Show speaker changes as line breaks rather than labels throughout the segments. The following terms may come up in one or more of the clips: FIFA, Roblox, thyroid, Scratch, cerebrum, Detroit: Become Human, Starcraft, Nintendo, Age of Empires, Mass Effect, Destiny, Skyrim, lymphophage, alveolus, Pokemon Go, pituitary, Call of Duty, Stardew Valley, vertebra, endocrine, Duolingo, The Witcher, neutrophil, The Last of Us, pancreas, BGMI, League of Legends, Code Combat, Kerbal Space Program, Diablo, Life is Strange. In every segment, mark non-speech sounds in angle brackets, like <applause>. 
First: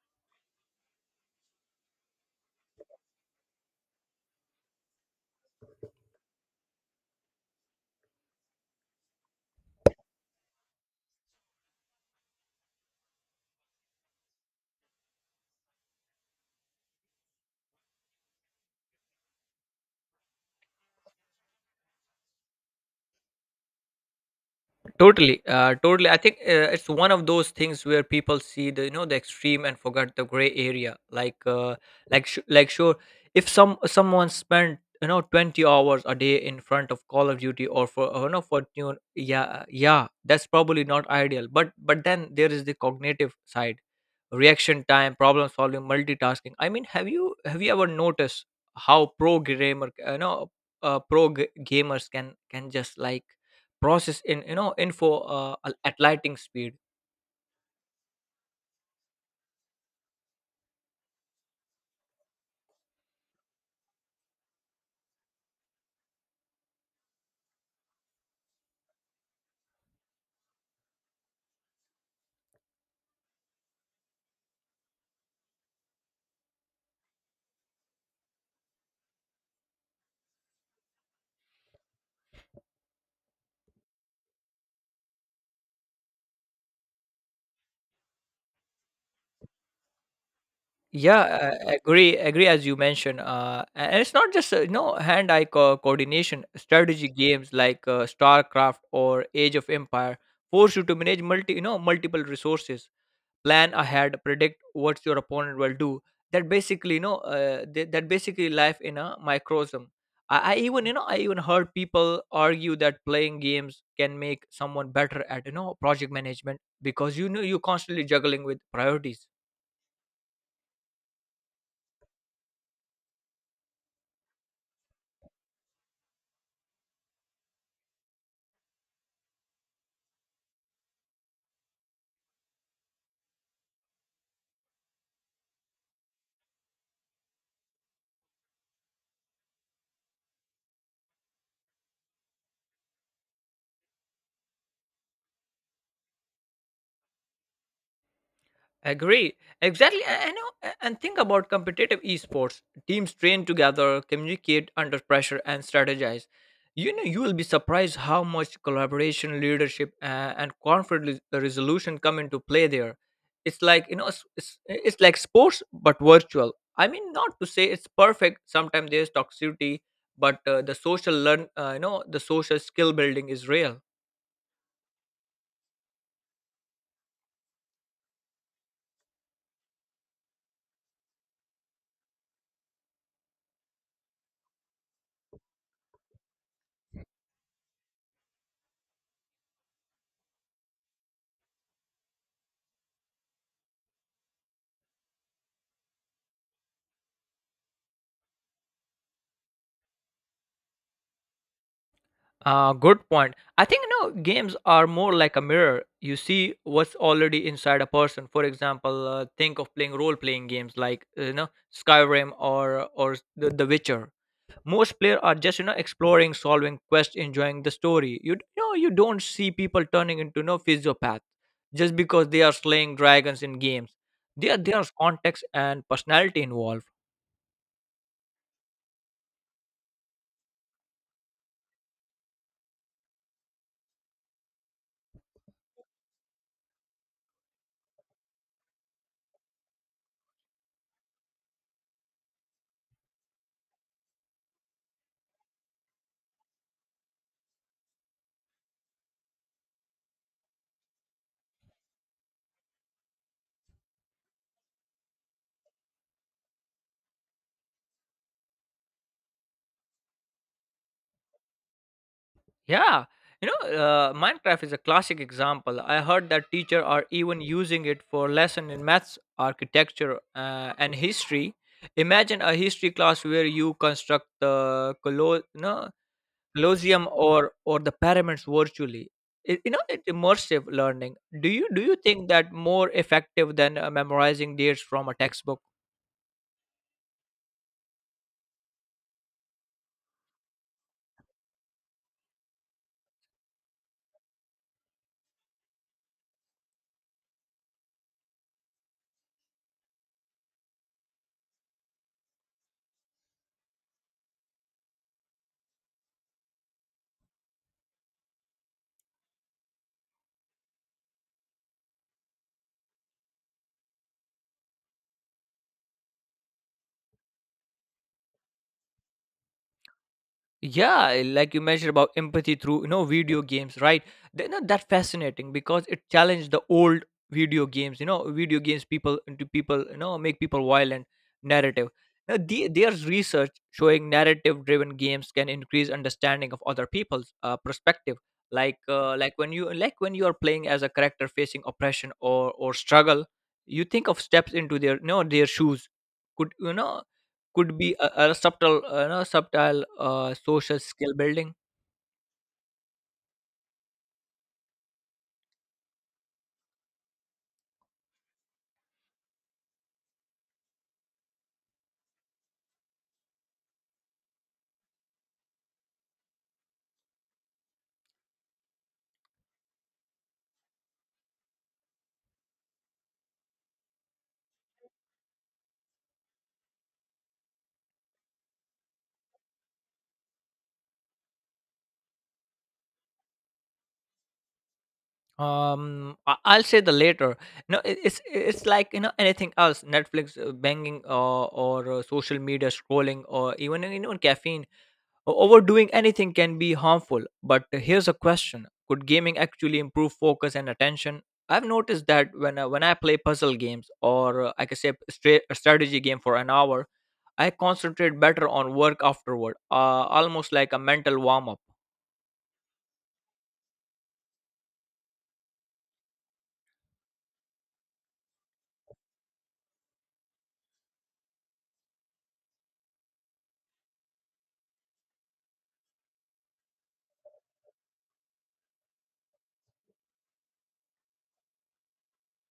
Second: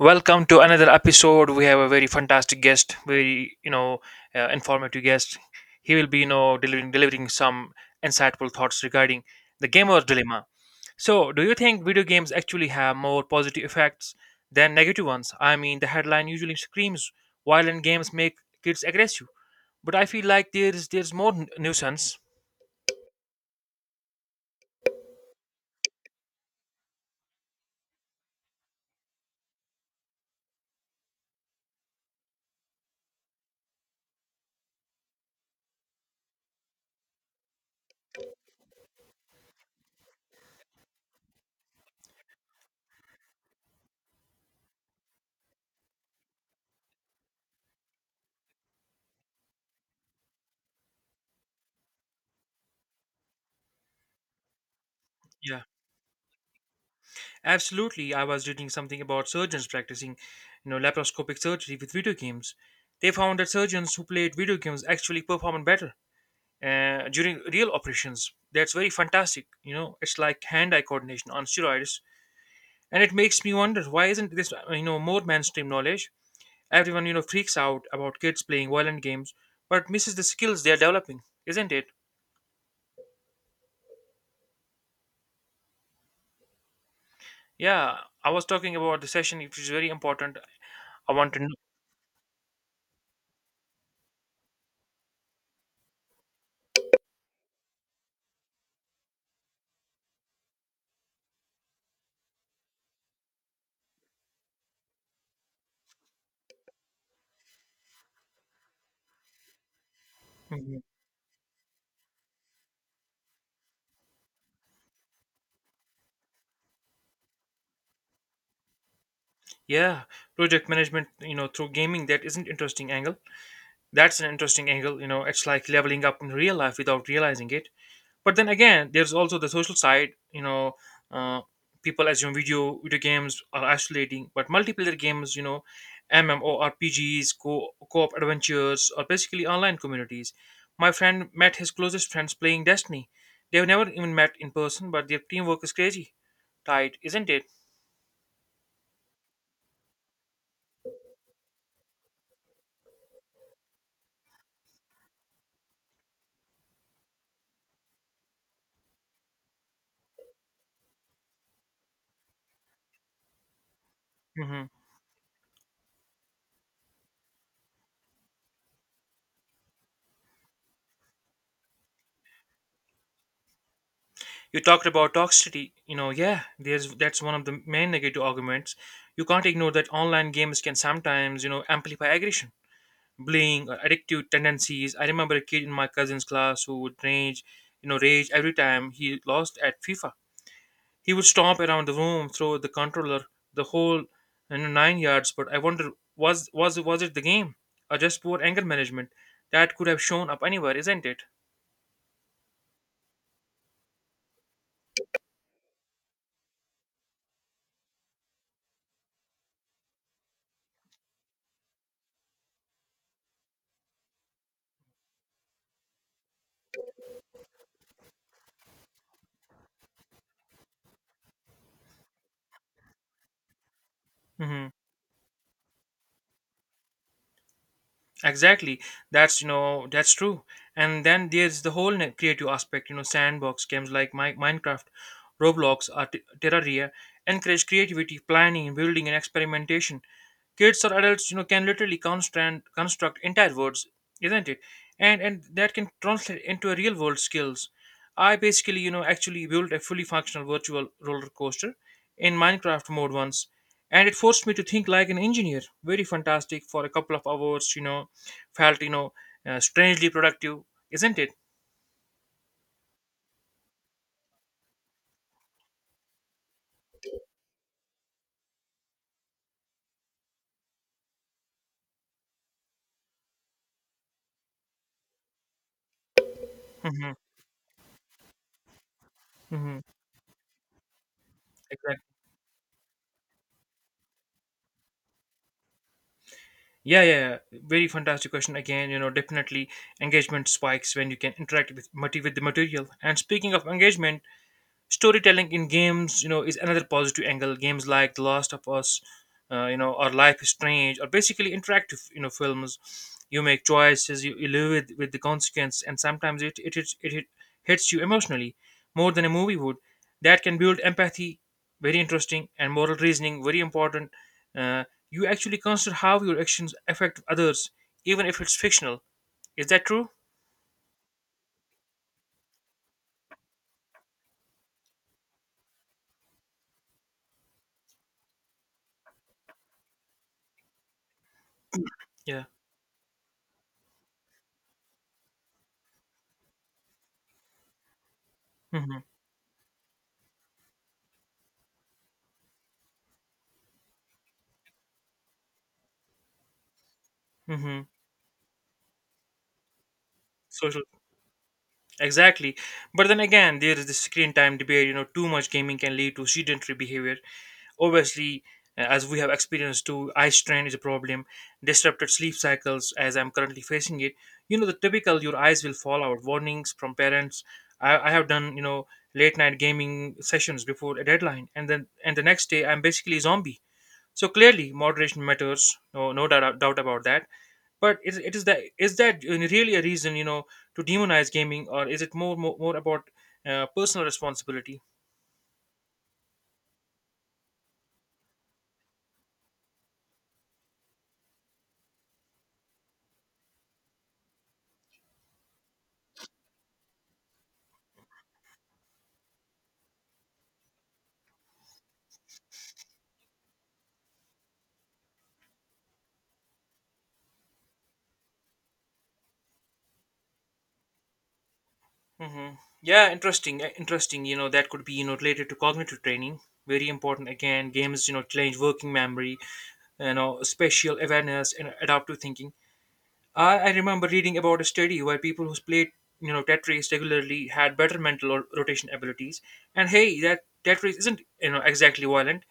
Welcome to another episode. We have a very fantastic guest, very informative guest. He will be delivering some insightful thoughts regarding the gamer's dilemma. So, do you think video games actually have more positive effects than negative ones? I mean, the headline usually screams violent games make kids aggressive, but I feel like there's more nuisance.
Totally. I think it's one of those things where people see the you know the extreme and forget the gray area. Sure, if someone spent 20 hours a day in front of Call of Duty or for you know for you yeah, yeah, that's probably not ideal. But then there is the cognitive side, reaction time, problem solving, multitasking. I mean, have you ever noticed how pro gamer you know pro g- gamers can just like process in you know info
Yeah.
at lightning speed.
Absolutely, I was reading something about surgeons practicing, you know, laparoscopic surgery with video games. They found that surgeons who played video games actually performed better during real operations. That's very fantastic. You know, it's like hand-eye coordination on steroids, and it makes me wonder why isn't this, you know, more mainstream knowledge? Everyone, you know, freaks out about kids playing violent games, but misses the skills they are developing, isn't it? Yeah, I was talking about the session, which is very important. I
Yeah,
want to know.
agree, as you mentioned, and it's not just hand eye coordination. Strategy games like starcraft or age of empire force you to manage multiple resources, plan ahead, predict what your opponent will do. That basically you know uh, th- that basically life in a microcosm. I
Mm-hmm.
even heard people argue that playing games can make someone better at project management, because you're constantly juggling with priorities.
Yeah, project management, you know, through gaming, that isn't interesting angle. That's an interesting angle, you know, it's like leveling up in real life without realizing it. But then again, there's also the social side, uh, people assume video games are isolating, but multiplayer games, you know, MMORPGs, co-op adventures are basically online communities. My friend met his closest friends playing Destiny. They've never even met in person, but their teamwork is crazy tight, isn't it?
Agree. Exactly. And, you know, and think about competitive esports. Teams train together, communicate under pressure, and strategize. You know, you will be surprised how much collaboration, leadership, and conflict resolution come into play there. It's like, you know,
Mm-hmm.
it's like sports, but virtual. I mean, not to say it's perfect. Sometimes there's toxicity, but the social learn, you know, the social skill building is real.
You talked about toxicity. You know, yeah, there's that's one of the main negative arguments. You can't ignore that online games can sometimes, you know, amplify aggression, bullying, or addictive tendencies. I remember a kid in my cousin's class who would rage, you know, rage every time he lost at FIFA. He would stomp around the room, throw the controller, the whole nine yards. But I wonder, was it the game or just poor anger management that could have shown up anywhere, isn't it?
Good point. I think games are more like a mirror. You see what's already inside a person. For example, think of playing role-playing games like Skyrim or the Witcher. Most players are just exploring, solving quests, enjoying the story. You, d- you know You don't see people turning into no physiopath just because they are slaying dragons in games. There
Hmm.
there's context and personality involved.
Exactly. That's that's true. And then there's the whole creative aspect. You know, sandbox games like Minecraft, Roblox, or Terraria encourage creativity, planning, building, and experimentation. Kids or adults, you know, can literally construct entire worlds, isn't it? And that can translate into a real world skills. I basically, you know, actually built a fully functional virtual roller coaster in Minecraft mode once, and it forced me to think like an engineer. Very fantastic for a couple of hours, you know felt you know strangely productive, isn't it?
Yeah, you know, Minecraft is a classic example. I heard that teacher are even using it for lesson in maths, architecture, and history. Imagine a history class where you construct the colo- no, Colosseum
Mm-hmm.
or the pyramids virtually. It, you
Mm-hmm.
know, it's immersive learning. Do you
Exactly.
think that more effective than memorizing dates from a textbook?
Yeah, yeah, yeah. Very fantastic question. Again, you know, definitely engagement spikes when you can interact with, mati with the material. And speaking of engagement, storytelling in games is another positive angle. Games like The Last of Us, you know, or Life is Strange, or basically interactive, you know, films. You make choices, you live with the consequence, and sometimes it hits you emotionally more than a movie would. That can build empathy, very interesting, and moral reasoning, very important. uh, you actually consider how your actions affect others, even if it's fictional. Is that true?
Yeah, like you mentioned about empathy through video games, right? They are not that fascinating because it challenged the old video games people make people violent narrative. now,
Yeah.
the, there's research showing narrative driven games can increase understanding of other people's perspective.
Mm-hmm.
Like when you are playing as a character facing oppression or struggle, you think of steps into their shoes. Could you know Could
Mm-hmm.
be a subtle, social
Social.
skill building.
Exactly. But then again, there is the screen time debate. You know, too much gaming can lead to sedentary behavior. Obviously, as we have experienced too, eye strain is a problem. Disrupted sleep cycles, as I'm currently facing it. You know, the typical your eyes will fall out warnings from parents. I have done, you know, late night gaming sessions before a deadline, and the next day I'm basically a zombie. So clearly, moderation matters. No, no doubt about that. But is that really a reason, you know, to demonize gaming, or is it more about personal responsibility?
I'll say the later. No, it- It's like anything else, Netflix, banging, or social media scrolling, or even caffeine. Overdoing anything can be harmful, but here's a question. Could gaming actually improve focus and attention? I've noticed that when I play puzzle games or I can say a strategy game for an hour, I concentrate better on work afterward, almost like a mental warm up.
Hmm. Yeah, interesting, interesting. You know, that could be, you know, related to cognitive training, very important again. Games, you know, challenge working memory, you know, spatial awareness, and adaptive thinking. I remember reading about a study where people who played, you know, Tetris regularly had better mental or rotation abilities. And hey, that Tetris isn't, you know, exactly violent.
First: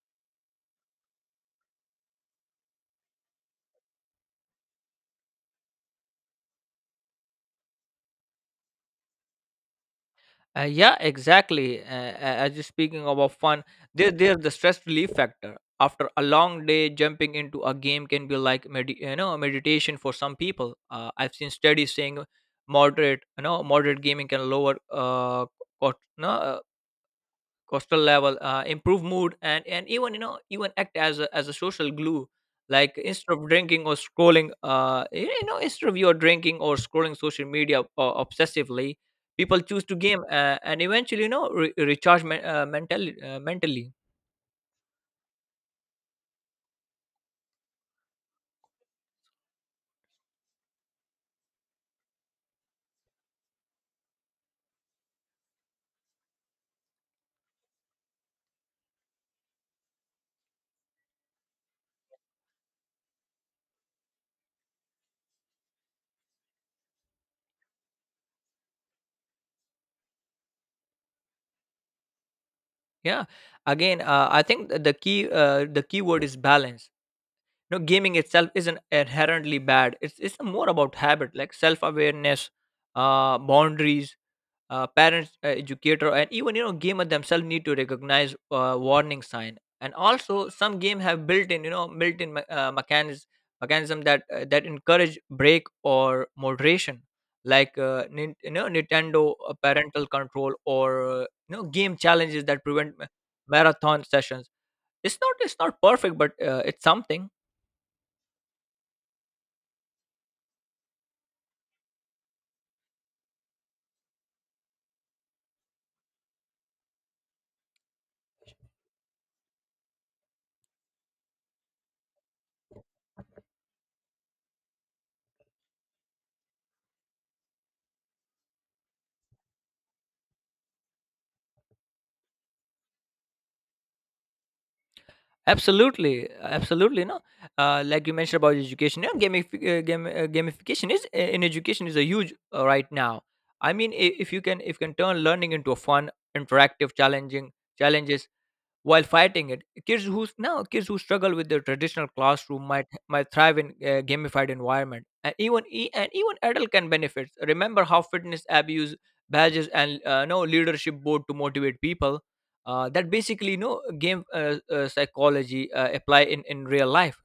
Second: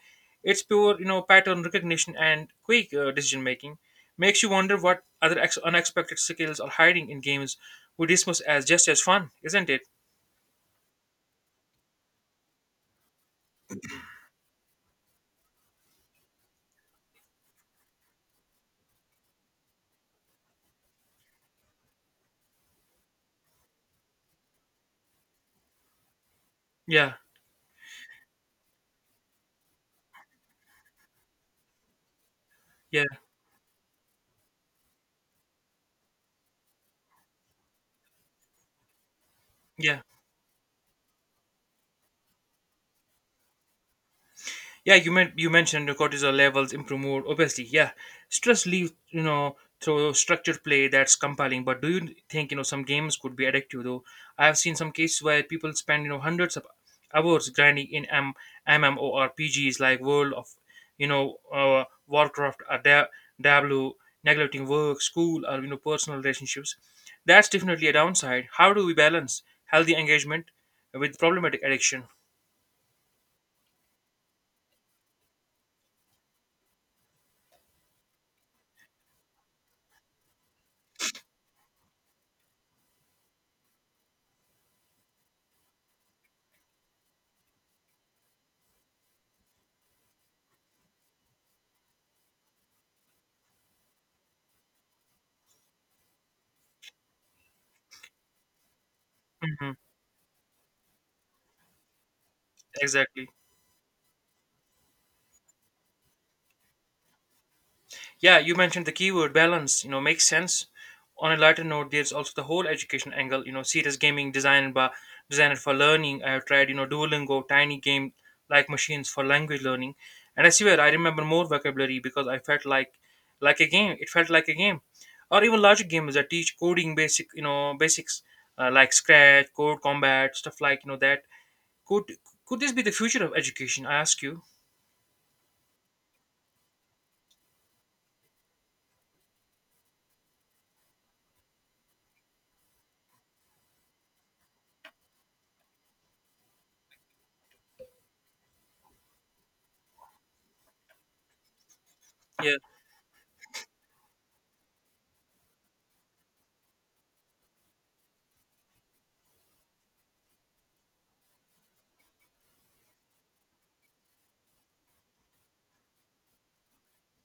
It's pure, you know, pattern recognition and quick decision making. Makes you wonder what other unexpected skills are hiding in games we dismiss as just as fun, isn't it?
Yeah, exactly. As you speaking about fun, they're the stress relief factor. After a long day, jumping into a game can be like meditation for some people. I've seen studies saying moderate you know moderate gaming can lower cort- no,
Yeah,
cortisol level, improve mood, and even you know even act as a social glue. Like
yeah,
instead of drinking or scrolling, instead of you're drinking or scrolling social media obsessively, people choose to
yeah.
game, and eventually recharge mentally.
Yeah, you mentioned the cortisol levels improve more obviously. Yeah, stress leaves, you know, through structured play, that's compelling. But do you think, you know, some games could be addictive though? I have seen some cases where people spend, you know, hundreds of hours grinding in MMORPGs like World of Warcraft or Diablo, neglecting work, school, or, you know, personal relationships. That's definitely a downside. How do we balance healthy engagement with problematic addiction?
Yeah. Again, I think the key word is balance. You know, gaming itself isn't inherently bad. It's more about habit, like self awareness, boundaries. Parents, educator, and even gamer themselves need to recognize warning sign. And also some game have built in mechanism that that encourage break or moderation, like nintendo
Hmm.
parental control, or game challenges that prevent
Exactly.
marathon sessions. It's not perfect, but it's something.
Yeah, you mentioned the keyword balance, you know, makes sense. On a lighter note, there's also the whole education angle, you know, serious gaming designed for learning. I have tried, you know, Duolingo, tiny game like machines for language learning. And I swear I remember more vocabulary because I felt like a game. It felt like a game. Or even larger games that teach coding basic, you know, basics like Scratch, Code Combat, stuff like, you know, that. Could could this be the future of education? I ask you.
Absolutely, absolutely. No, like you mentioned about education, yeah, gamification is in education is a huge right now. I mean, if you can turn learning into a fun, interactive, challenging challenges while fighting it. Kids who struggle with their traditional
Yeah.
classroom might thrive in gamified environment, and and even adult can benefit. Remember how fitness app use badges and no leadership board to motivate people. That basically no game psychology apply in real life.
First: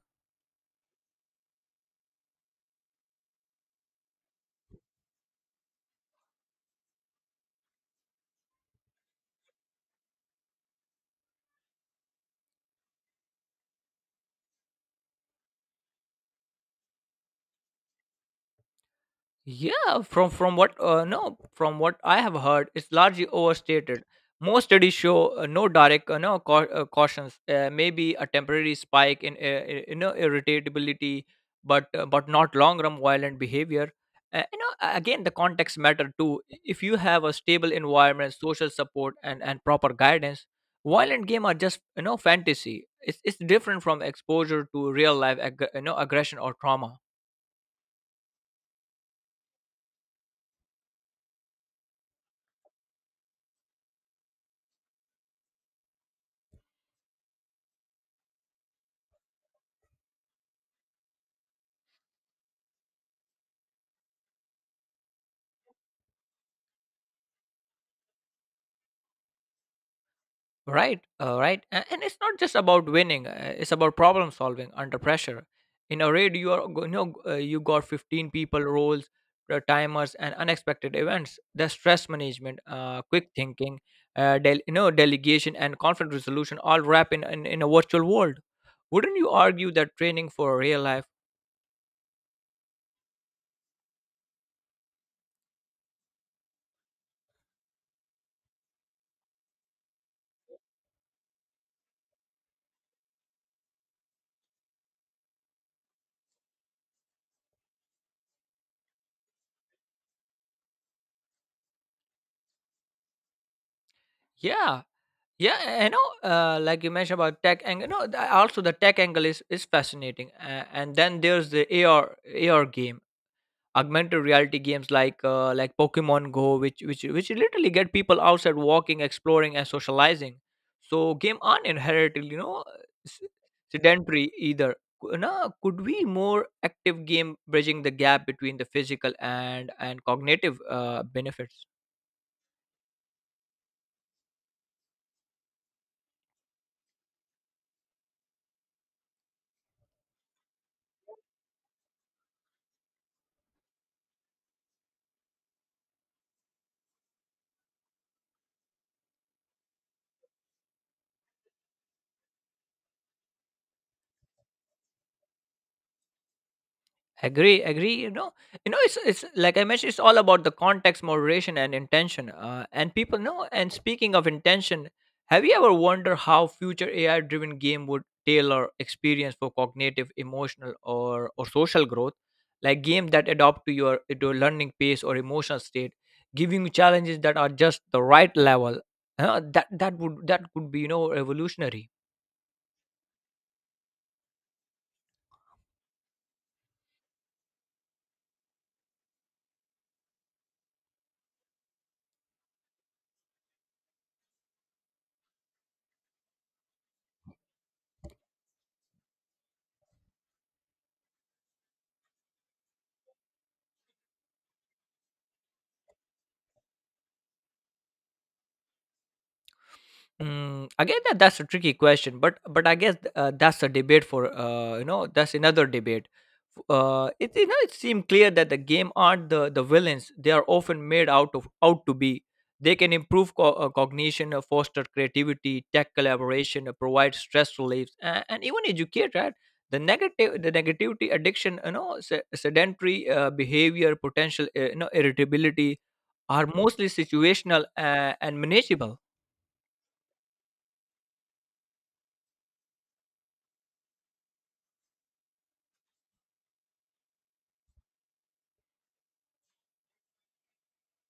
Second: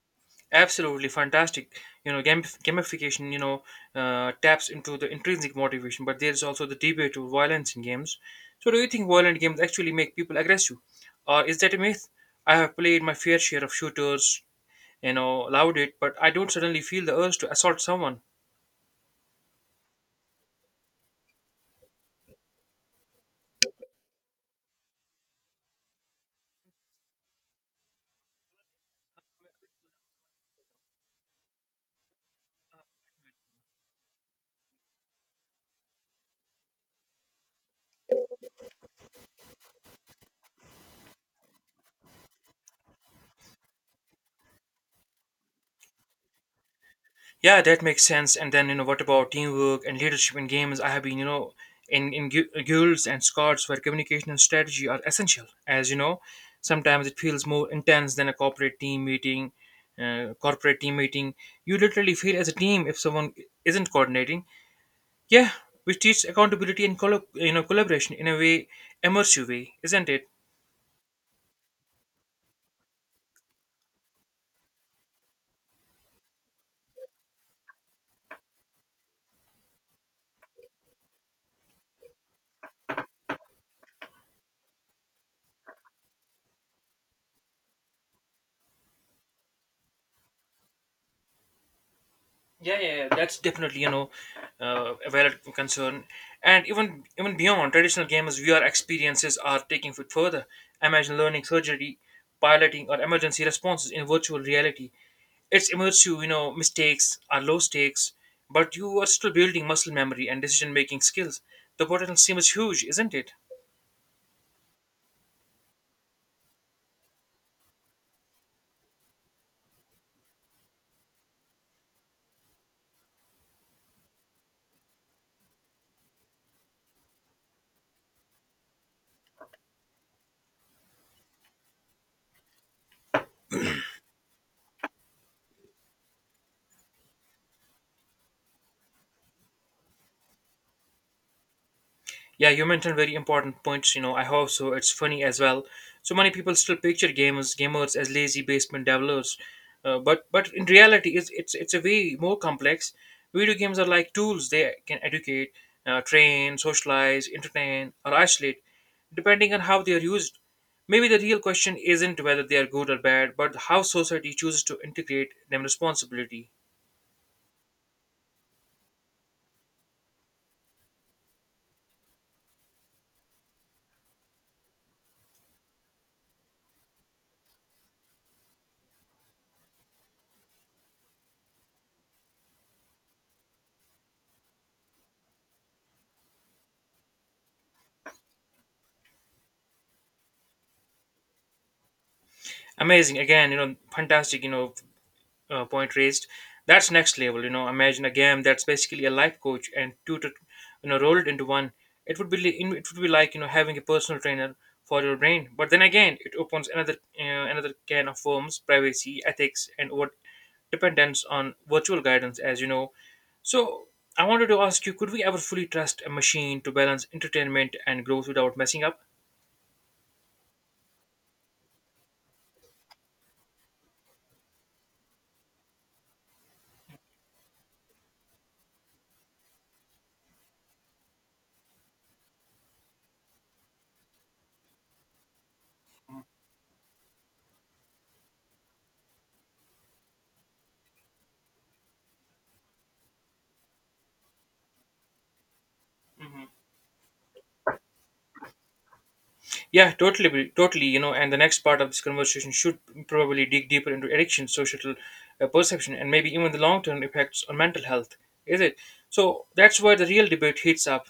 Absolutely fantastic. You know, gamification, you know, taps into the intrinsic motivation, but there's also the debate of violence in games. So, do you think violent games actually make people aggressive? Or is that a myth? I have played my fair share of shooters, you know, loved it, but I don't suddenly feel the urge to assault someone.
Yeah, from what no, from what I have heard, it's largely overstated. Most studies show no direct no cau- cautions. Maybe a temporary spike in irritability, but not long run violent behavior. Again, the context matter too. If you have a stable environment, social support, and proper guidance, violent game are just fantasy. It's different from exposure to real life aggression or trauma.
Yeah, that makes sense. And then, you know, what about teamwork and leadership in games? I have been, you know, in guilds and squads where communication and strategy are essential. As you know, sometimes it feels more intense than a corporate team meeting. Corporate team meeting, you literally feel as a team if someone isn't coordinating. Yeah, which teaches accountability and collaboration in a way immersive way, isn't it?
Right, And it's not just about winning, it's about problem solving under pressure. In a raid, you are go- you know you got 15 people, roles, timers, and unexpected events. The stress management, quick thinking, delegation, and conflict resolution all wrap in, in a virtual world. Wouldn't you argue that training for real life?
Yeah, yeah, yeah, that's definitely, you know, a valid concern. And even beyond traditional gamers, VR experiences are taking it further. Imagine learning surgery, piloting, or emergency responses in virtual reality. It's immersive, you know. Mistakes are low stakes, but you are still building muscle memory and decision making skills. The potential seems huge, isn't it?
Yeah, yeah. You know, like you mentioned about tech angle. No, th- also The tech angle is fascinating. And then there's the AR AR game, augmented reality games like pokemon go, which literally get people outside walking, exploring, and socializing. So game aren't inherently s- sedentary either. Cou- no, Could we more active game bridging the gap between the physical and cognitive benefits?
Yeah, you mentioned very important points. You know, I hope so. It's funny as well. So many people still picture gamers as lazy basement developers, but in reality, it's a way more complex. Video games are like tools. They can educate, train, socialize, entertain, or isolate, depending on how they are used. Maybe the real question isn't whether they are good or bad, but how society chooses to integrate them responsibility.
Agree, agree. You know, it's like I mentioned, it's all about the context, moderation, and intention. And people know. And speaking of intention, have you ever wondered how future AI-driven game would tailor experience for cognitive, emotional, or social growth? Like games that adapt to your learning pace or emotional state, giving you challenges that are just the right level. That would that could be revolutionary.
Amazing again, you know, fantastic. You know, point raised. That's next level. You know, imagine a game that's basically a life coach and tutor, you know, rolled into one. It would be like, you know, having a personal trainer for your brain. But then again, it opens another, another can of worms: privacy, ethics, and what dependence on virtual guidance, as you know. So I wanted to ask you: could we ever fully trust a machine to balance entertainment and growth without messing up?
Mm, again, that's a tricky question, but I guess that's another debate. F- it you know It seemed clear that the game aren't the villains; they are often made out of out to be. They can improve cognition, foster creativity, tech collaboration, provide stress relief, and, even educate. Right? The negativity, addiction, you know, sedentary behavior, potential, irritability, are mostly situational and manageable.
Yeah, totally, totally. You know, and the next part of this conversation should probably dig deeper into addiction, social, perception, and maybe even the long-term effects on mental health. Is it? So that's where the real debate heats up.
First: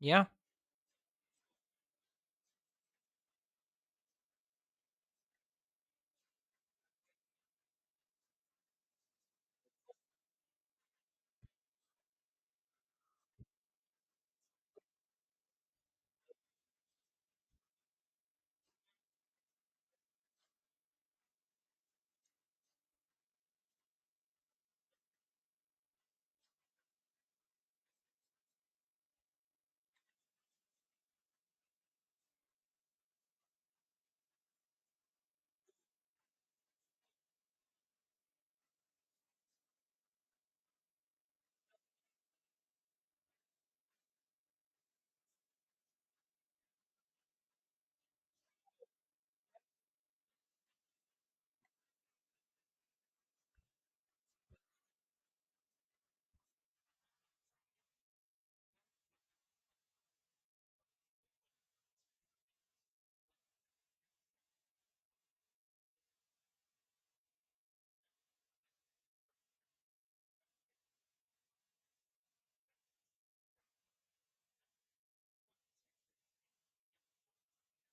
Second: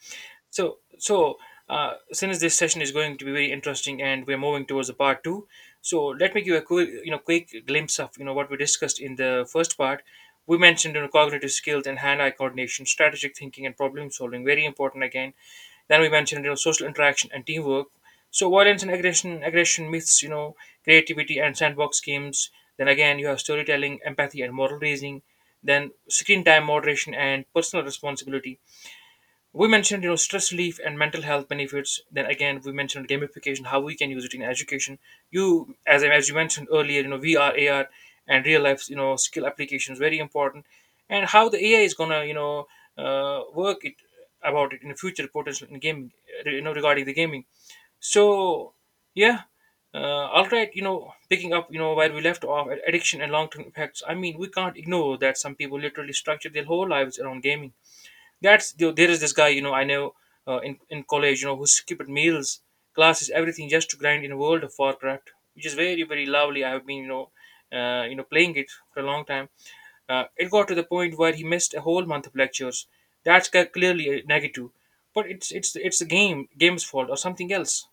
Yeah.
So, since this session is going to be very interesting, and we're moving towards the part two, so let me give a quick, you know, quick glimpse of, you know, what we discussed in the first part. We mentioned, you know, cognitive skills and hand-eye coordination, strategic thinking, and problem solving. Very important again. Then we mentioned, you know, social interaction and teamwork. So violence and aggression, aggression myths, you know, creativity and sandbox games. Then again, you have storytelling, empathy, and moral reasoning. Then screen time moderation and personal responsibility, we mentioned stress relief and mental health benefits. Then again, we mentioned gamification, how we can use it in education. You As you mentioned earlier, VR, AR and real life, skill applications, very important. And how the AI is gonna work it about it in the future potential in gaming. Regarding the gaming, so yeah. uh, all right, picking up where we left off, addiction and long-term effects. I mean, we can't ignore that some people literally structure their whole lives around gaming. That's there there is this guy, I know, in college, who skipped meals, classes, everything just to grind in a World of Warcraft, which is very very lovely. I have been playing it for a long time. It got to the point where he missed a whole month of lectures. Clearly a negative, but it's the game's fault or something else.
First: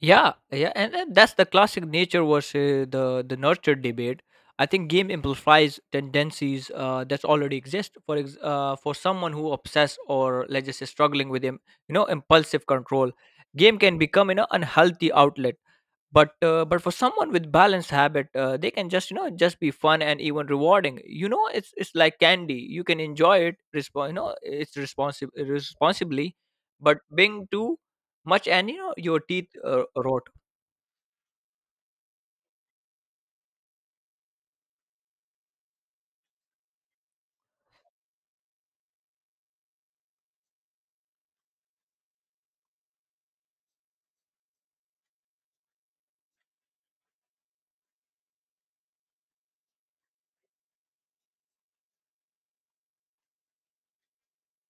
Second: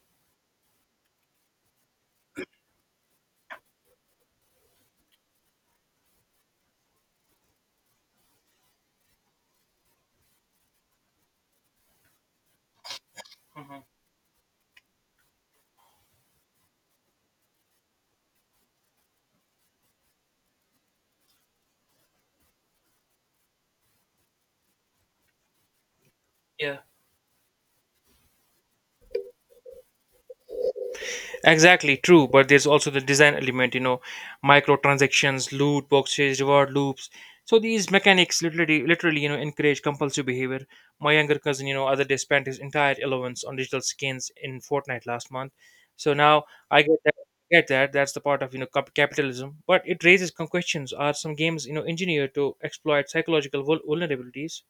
Yeah, yeah, and, that's the classic nature versus the nurture debate. I think game amplifies tendencies that already exist. For for someone who obsessed, or let's just say struggling with him, you know, impulsive control, game
Hmm.
can become an unhealthy outlet. But for someone with balanced habit, they can just just be fun and even rewarding. You know, it's like candy, you can enjoy it respon you know it's responsible responsibly,
Yeah.
but being too much and you know your teeth rot.
Exactly, true. But there's also the design element, microtransactions, loot boxes, reward loops. So these mechanics, literally, encourage compulsive behavior. My younger cousin, other day spent his entire allowance on digital skins in Fortnite last month. So now I get that. Get that? That's the part of capitalism. But it raises some questions. Are some games engineered to exploit psychological vulnerabilities?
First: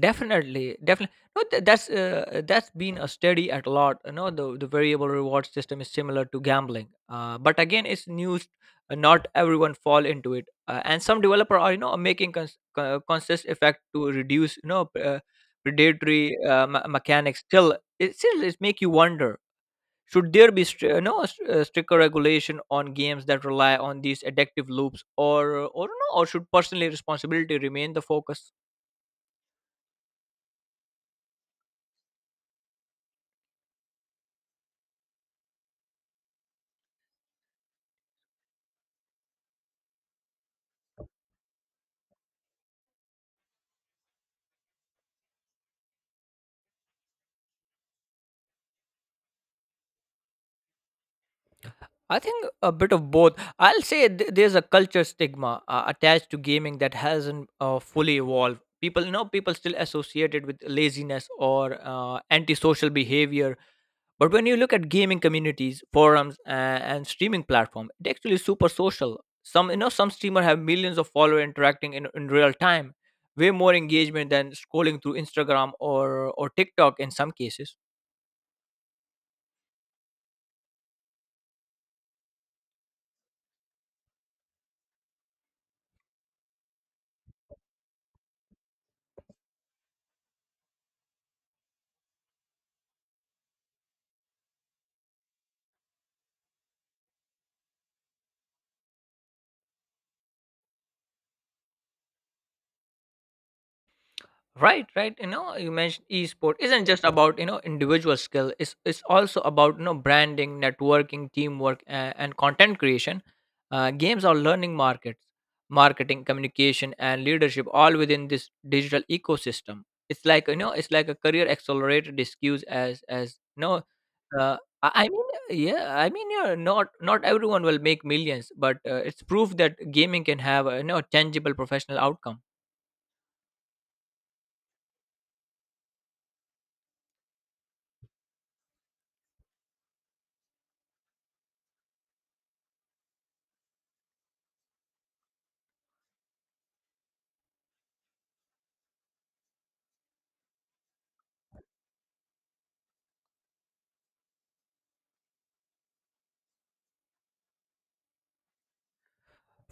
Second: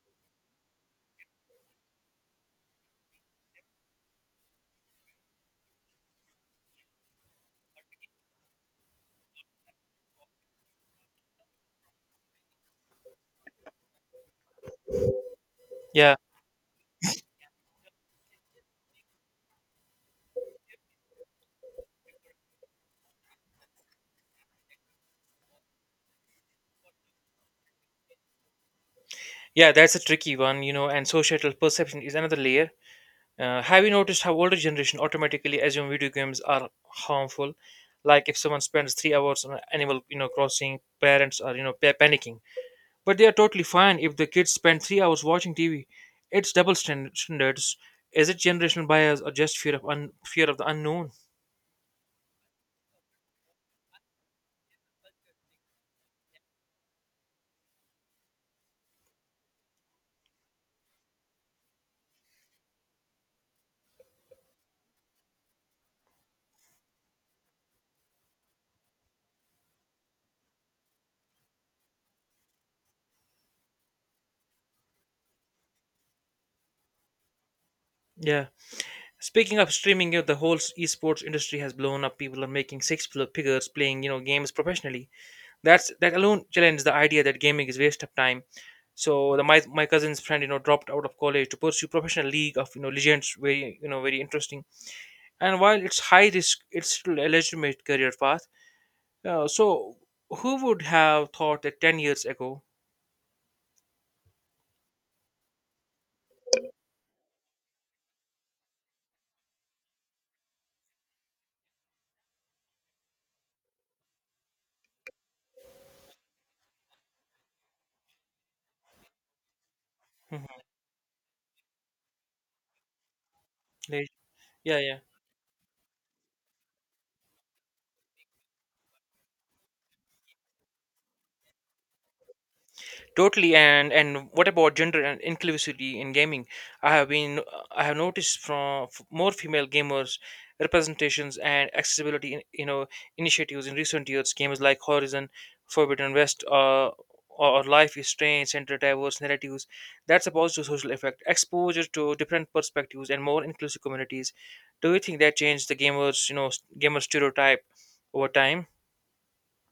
Definitely, definitely. No, th- That's that's been a study at a lot. You know, the variable reward system is similar to gambling. But again, it's news. Not everyone fall into it, and some developer are making conscious effect to reduce
Yeah,
predatory mechanics. Still, it still is make you wonder. Should there be str- no st- stricter regulation on games that rely on these addictive loops, or no, or should personal responsibility remain the focus?
yeah, that's a tricky one, you know. And societal perception is another layer. Have you noticed how older generation automatically assume video games are harmful? Like if someone spends 3 hours on Animal, you know, Crossing, parents are panicking. But they are totally fine if the kids spend 3 hours watching TV. It's double standards. Is it generational bias or just fear of the unknown?
I think a bit of both. I'll say there's a culture stigma attached to gaming that hasn't fully evolved. People, people still associate it with laziness or antisocial behavior. But when you look at gaming communities, forums, and streaming platform, it actually is super social. Some streamer have millions of followers interacting in real time, way more engagement than scrolling through Instagram or TikTok in some cases.
Yeah. Speaking of streaming, you know, the whole esports industry has blown up. People are making six figures playing, you know, games professionally. That alone challenges the idea that gaming is waste of time. So the my my cousin's friend, you know, dropped out of college to pursue professional League of, Legends. Very, very interesting. And while it's high risk, it's still a legitimate career path. So who would have thought that 10 years ago?
Right, right, you know, you mentioned esport isn't just about, you know, individual skill. It's also about, you know, branding, networking, teamwork, and content creation. Games are learning markets, marketing, communication, and leadership, all within this digital ecosystem. It's
<laughs>
like, you
Mhm.
know, it's like a career accelerator discussed as you know.
Leg-
uh,
Yeah,
I
yeah.
I mean, yeah, I mean, yeah, not everyone will make millions, but it's proof that gaming can have a, you know, tangible professional outcome.
Totally, and what about gender and inclusivity in gaming? I have been I have noticed more female gamers, representations and accessibility in, you know, initiatives in recent years. Games like Horizon Forbidden West or Life is Strange center diverse narratives. That's a positive social effect. Exposure to different perspectives and more inclusive communities. Do you think that changed the gamers you know s- gamer stereotype over time?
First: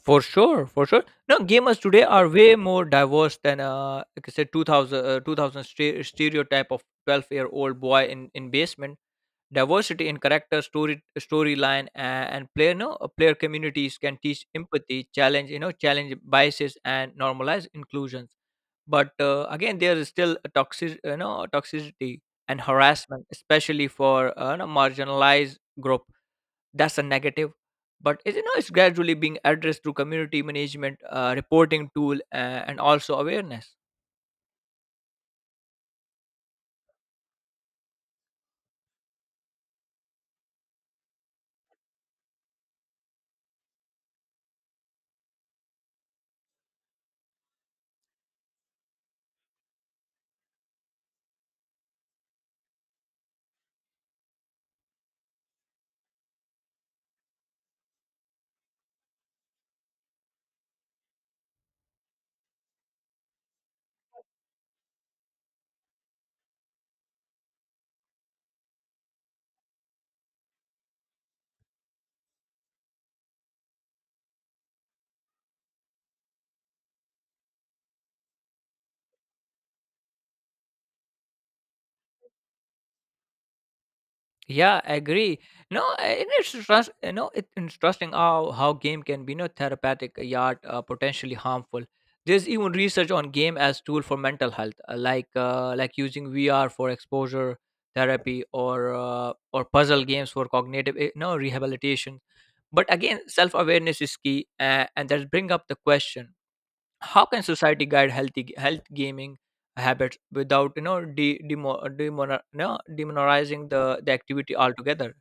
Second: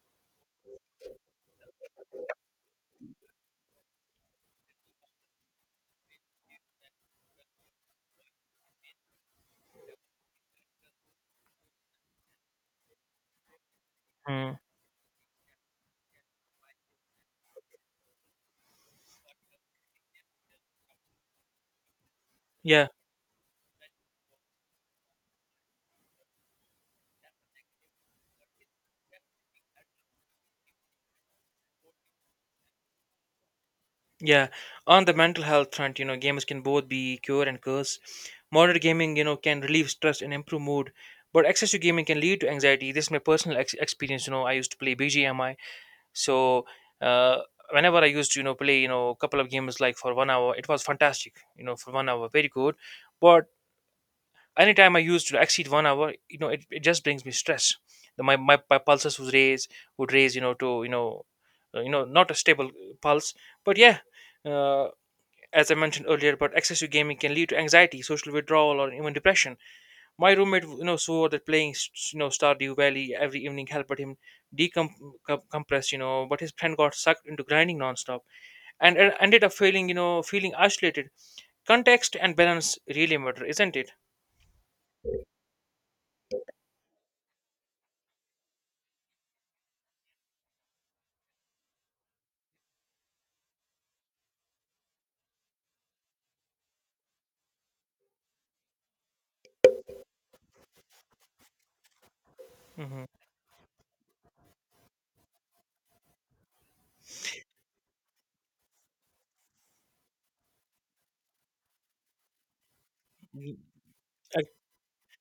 For sure, for sure. No, gamers today are way more diverse than, like I said, 2000, 2000 stereotype of 12-year-old year old boy in basement. Diversity in character, story, storyline, and player, no player communities can teach
Hmm.
empathy, challenge, you know, challenge biases, and normalize inclusions. But again, there is still a toxic, you know, toxicity and
Yeah.
harassment, especially for you know, marginalized group. That's a negative, but it, you know, it's gradually being addressed through community management, reporting tool, and also awareness.
Yeah, on the mental health front, you know, gamers can both be cure and curse. Moderate gaming, you know, can relieve stress and improve mood, but excessive gaming can lead to anxiety. This is my personal experience. You know, I used to play BGMI, so uh, whenever I used to, you know, play, you know, a couple of games like for 1 hour, it was fantastic. You know, for 1 hour, very good. But anytime I used to exceed 1 hour, you know, it just brings me stress. My pulses would raise, you know, to you know, not a stable pulse, but yeah. uh, as I mentioned earlier, but excessive gaming can lead to anxiety, social withdrawal, or even depression. My roommate, you know, swore that playing, Stardew Valley every evening helped him decompress, you know, but his friend got sucked into grinding nonstop and ended up feeling, feeling isolated. Context and balance really matter, isn't it?
Yeah, I agree. No, and it's trust. You know, it's interesting how game can be, you know, therapeutic yet potentially harmful. There's even research on game as tool for mental health, like like using VR for exposure therapy or or puzzle games for cognitive, eh, no, rehabilitation. But
Hmm.
again, self awareness is key, and that bring up the question: how can society guide healthy health gaming habits without, you know, de- demo, demora- no, demonizing the activity altogether?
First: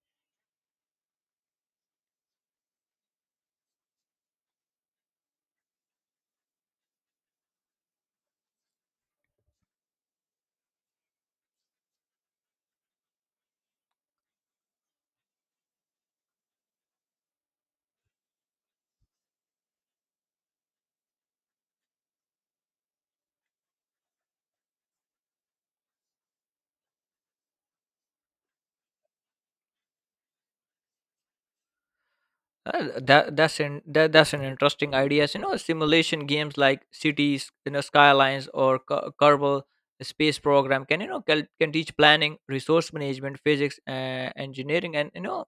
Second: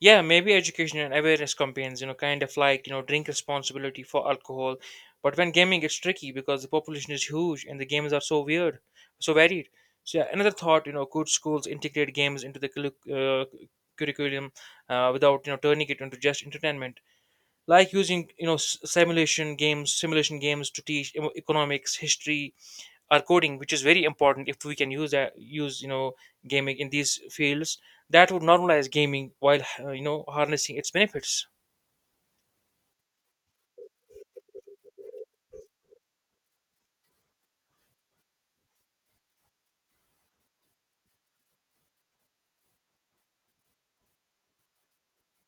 Yeah, maybe education and awareness campaigns, you know, kind of like, you know, drink responsibility for alcohol. But when gaming, it's tricky because the population is huge and the games are so weird, so varied. So, yeah, another thought, you know, could schools integrate games into the uh, curriculum without, you know, turning it into just entertainment? Like using, you know, simulation games to teach economics, history, our coding, which is very important. If we can use that, use you know, gaming in these fields, that would normalize gaming while you know, harnessing its benefits.
That's an interesting idea. So, you know, simulation games like Cities, you know, Skylines or Kerbal Space Program can, you know, can teach planning, resource management, physics, engineering, and, you know,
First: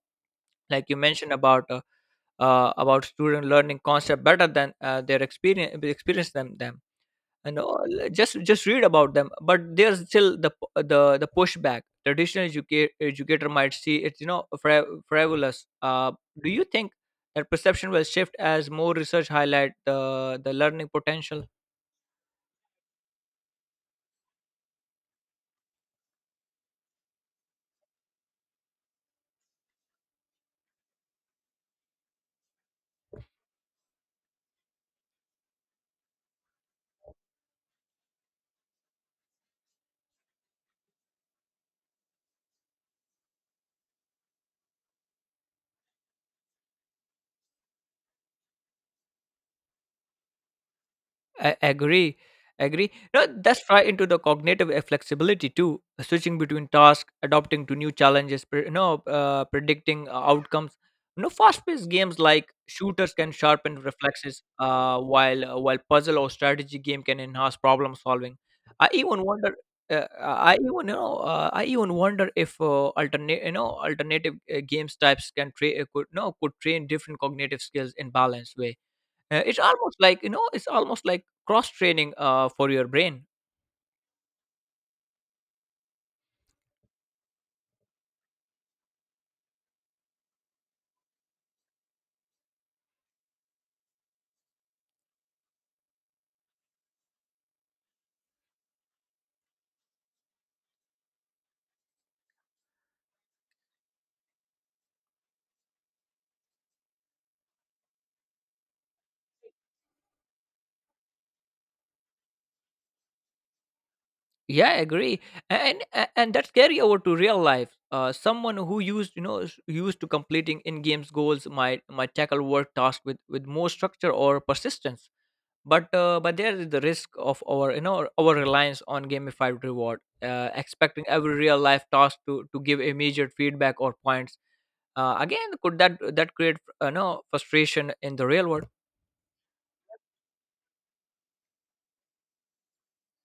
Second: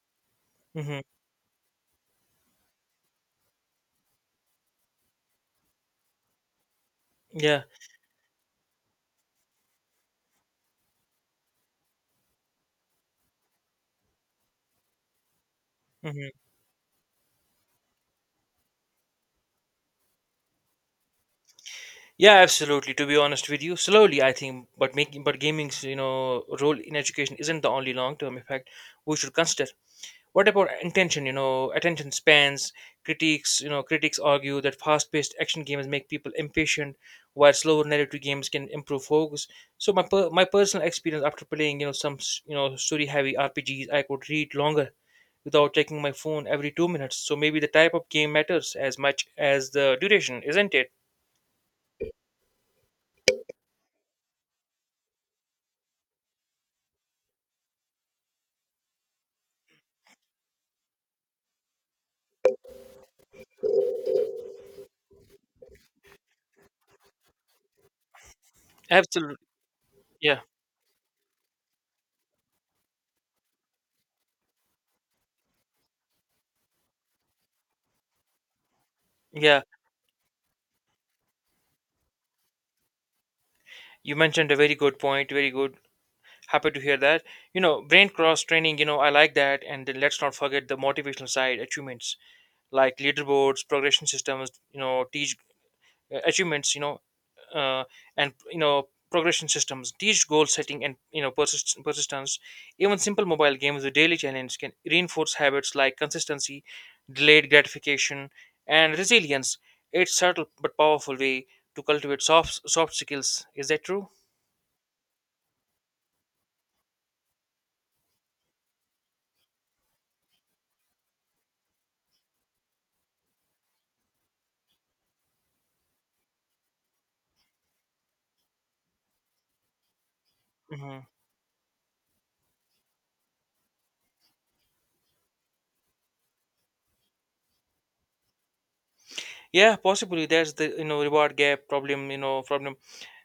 like you
Hmm.
mentioned about student learning concept better than their experience, experience them, and
Yeah.
all, just read about them. But there's still the pushback. Traditional educator might see it, you know, frivolous.
Hmm.
Do you think that perception will shift as more research highlight the learning potential?
Yeah, absolutely, to be honest with you. Slowly, I think, but making but gaming's, you know, role in education isn't the only long term effect we should consider. What about intention? You know, attention spans. Critics, critics argue that fast-paced action games make people impatient, while slower narrative games can improve focus. So my personal experience, after playing, you know, you know, story-heavy RPGs, I could read longer without taking my phone every 2 minutes. So maybe the type of game matters as much as the duration, isn't it?
I agree. Agree. No, that's right into the cognitive flexibility too. Switching between tasks, adapting to new challenges, predicting outcomes. You know, fast-paced games like shooters can sharpen reflexes, while puzzle or strategy game can enhance problem solving. I even
Absolutely.
wonder.
Yeah.
I even you know. I even wonder if alternate, you know, alternative games types can train, could no could train different cognitive skills in balanced way. It's
Yeah.
almost like, you know, it's almost like cross training for your brain.
You mentioned a very good point. Very good. Happy to hear that, you know, brain cross training, you know, I like that. And then let's not forget the motivational side. Achievements like leaderboards, progression systems, you know, teach achievements you know uh, and you know progression systems teach goal setting and, you know, persistence. Even simple mobile games with daily challenge can reinforce habits like consistency, delayed gratification, and resilience. It's subtle but powerful way to cultivate soft skills, is that true?
Yeah, I agree, and and that's carry over to real life. Someone who used, you know, is used to completing in games goals might tackle work task with more structure or persistence. But there is the risk of our, you know, our reliance on gamified reward, expecting
Mhm.
every real life task to give immediate feedback or points. Again, could that create no frustration in the real world?
Yeah, possibly. There's the you know reward gap problem.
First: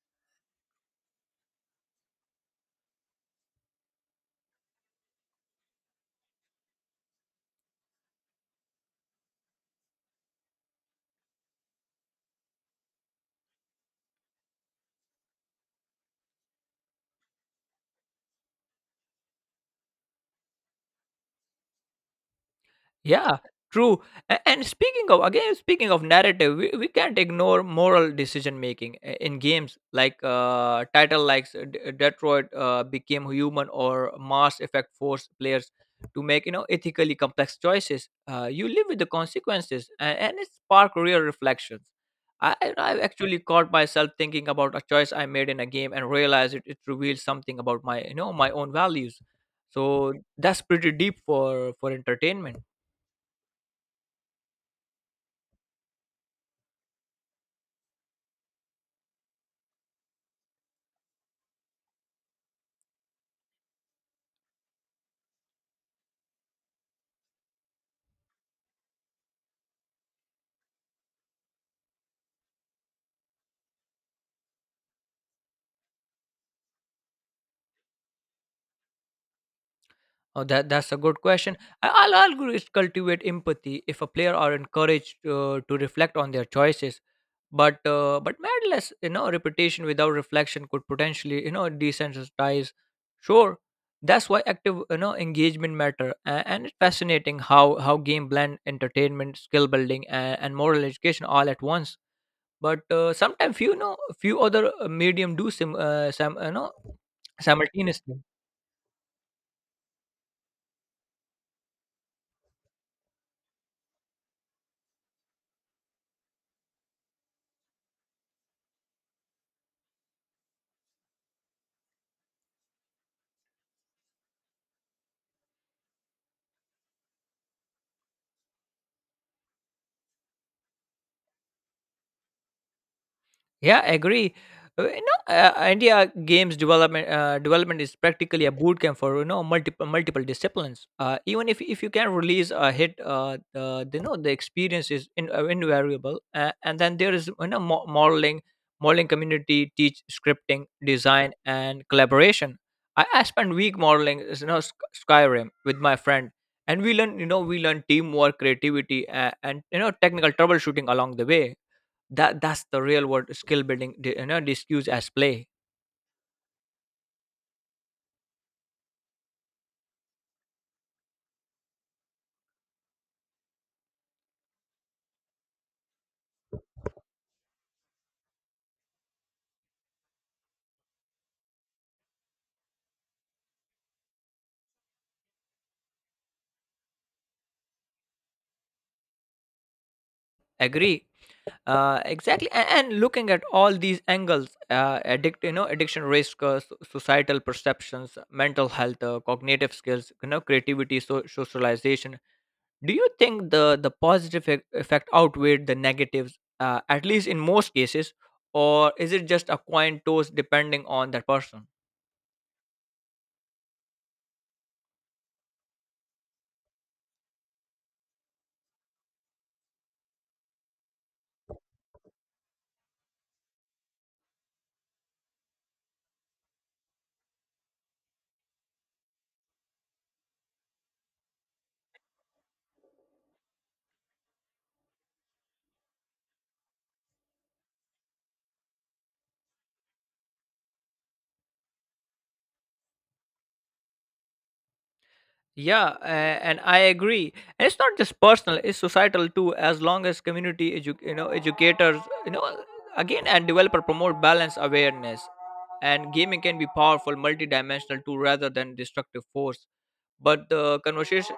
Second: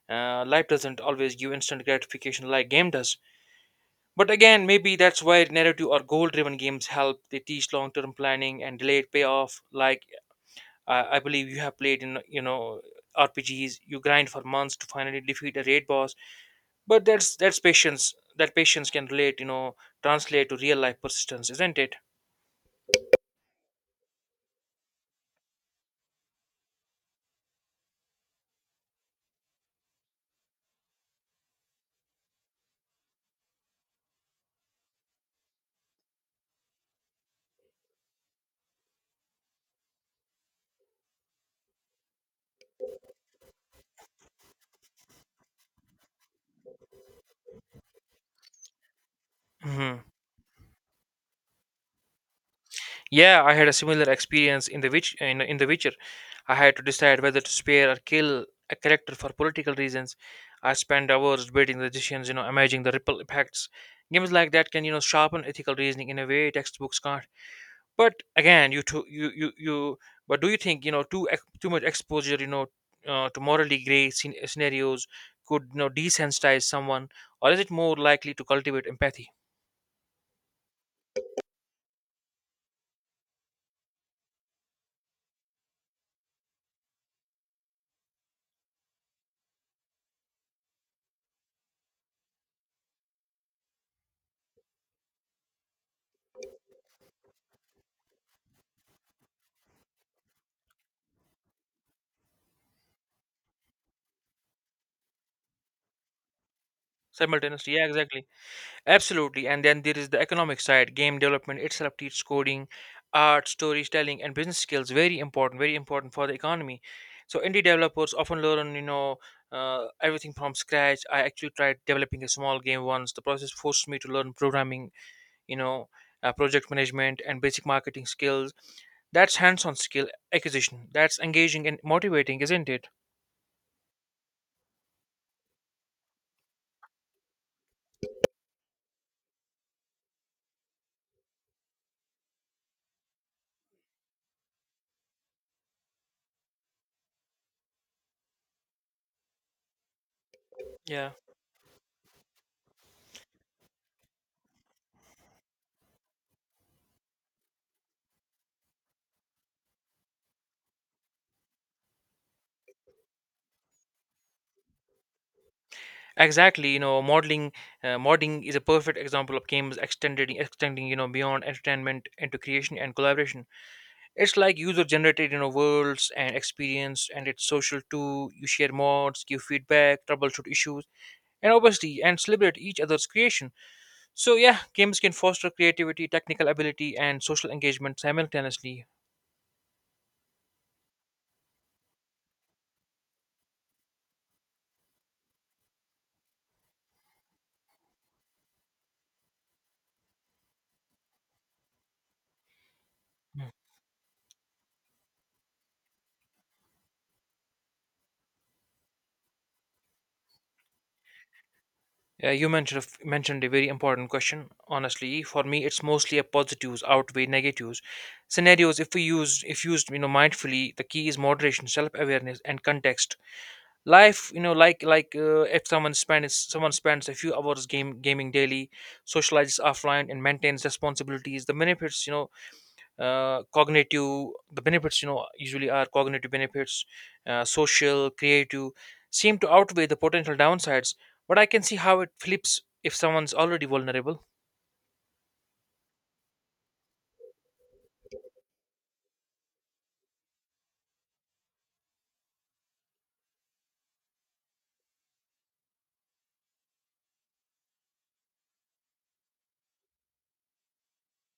Life doesn't always give instant gratification like game does. But again, maybe that's why narrative or goal-driven games help. They teach long-term planning and delayed payoff. Like I believe you have played in, you know, RPGs. You grind for months to finally defeat a raid boss. But that's patience. That patience can relate. You know, translate to real-life persistence, isn't it?
Yeah, true. And speaking of, again, speaking of narrative, we can't ignore moral decision making in games like title like Detroit Became Human or Mass Effect, force players to make, you know, ethically complex choices. You live with the consequences, and it spark real reflections. I have actually caught myself thinking about a choice I made in a game and realized it reveals something about my, you know, my own values.
Mhm.
So that's pretty deep for entertainment.
Yeah, I had a similar experience in in the Witcher. I had to decide whether to spare or kill a character for political reasons. I spent hours debating the decisions, you know, imagining the ripple effects. Games like that can, you know, sharpen ethical reasoning in a way textbooks can't. But again, you too, you you you. But do you think too much exposure, to morally gray scenarios could, you know, desensitize someone, or is it more likely to cultivate empathy
Oh, that's a good question. Is cultivate empathy if a player are encouraged to reflect on their choices. But madness, you know, reputation without reflection could potentially, you know, desensitize. Sure, that's why active, you know, engagement matter, and it's fascinating how game blend entertainment, skill building, and moral education all at once. But sometimes few, you know, few other medium do
simultaneously? Yeah,
simultaneously.
exactly. Absolutely. And then there is the economic side. Game development itself teaches coding, art, storytelling, and business skills. Very important for the economy. So indie developers often learn, everything from scratch. I actually tried developing a small game once. The process forced me to learn programming, you know, project management, and basic marketing skills. That's hands-on skill acquisition. That's engaging and motivating, isn't it?
Yeah, I agree. India games development development is practically a boot camp for, you know, multiple disciplines. Even if you can release a hit, you know, the experience is in, invariable. And then there is, you know, modeling, modeling community teach scripting,
Yeah.
design, and collaboration. I spent week modeling, you know, Skyrim with my friend, and we learn, you know, we learn teamwork, creativity, and, you know, technical troubleshooting along the way. That's the real world skill building you know, discussed as play.
Exactly, you know, modeling modding is a perfect example of games extended extending, you know, beyond entertainment into creation and collaboration. It's like user generated, you know, worlds and experience, and it's social too. You share mods, give feedback, troubleshoot issues, and obviously and celebrate each other's creation. So yeah, games can foster creativity, technical ability and social engagement simultaneously.
Agree. Exactly, and looking at all these angles, addiction risk, so- societal perceptions, mental health, cognitive skills, you know, creativity, so- socialization. Do you think the positive effect outweighed the negatives, at least in most cases, or is it just a coin toss depending on that person?
Yeah, you mentioned mentioned a very important question. Honestly, for me, it's mostly a positives outweigh negatives. Scenarios, if we use if used, you know, mindfully, the key is moderation, self awareness, and context. Life, you know, if someone spends a few hours game gaming daily, socializes offline, and maintains responsibilities, the benefits, you know, cognitive the benefits, you know, usually are cognitive benefits, social, creative, seem to outweigh the potential downsides. But I can see how it flips if someone's already vulnerable.
Yeah, a- and I agree. And it's not just personal; it's societal too. As long as community, you know, educators, you know, again, and developer promote balance, awareness, and gaming can be powerful, multi-dimensional too, rather than destructive force. But the conversation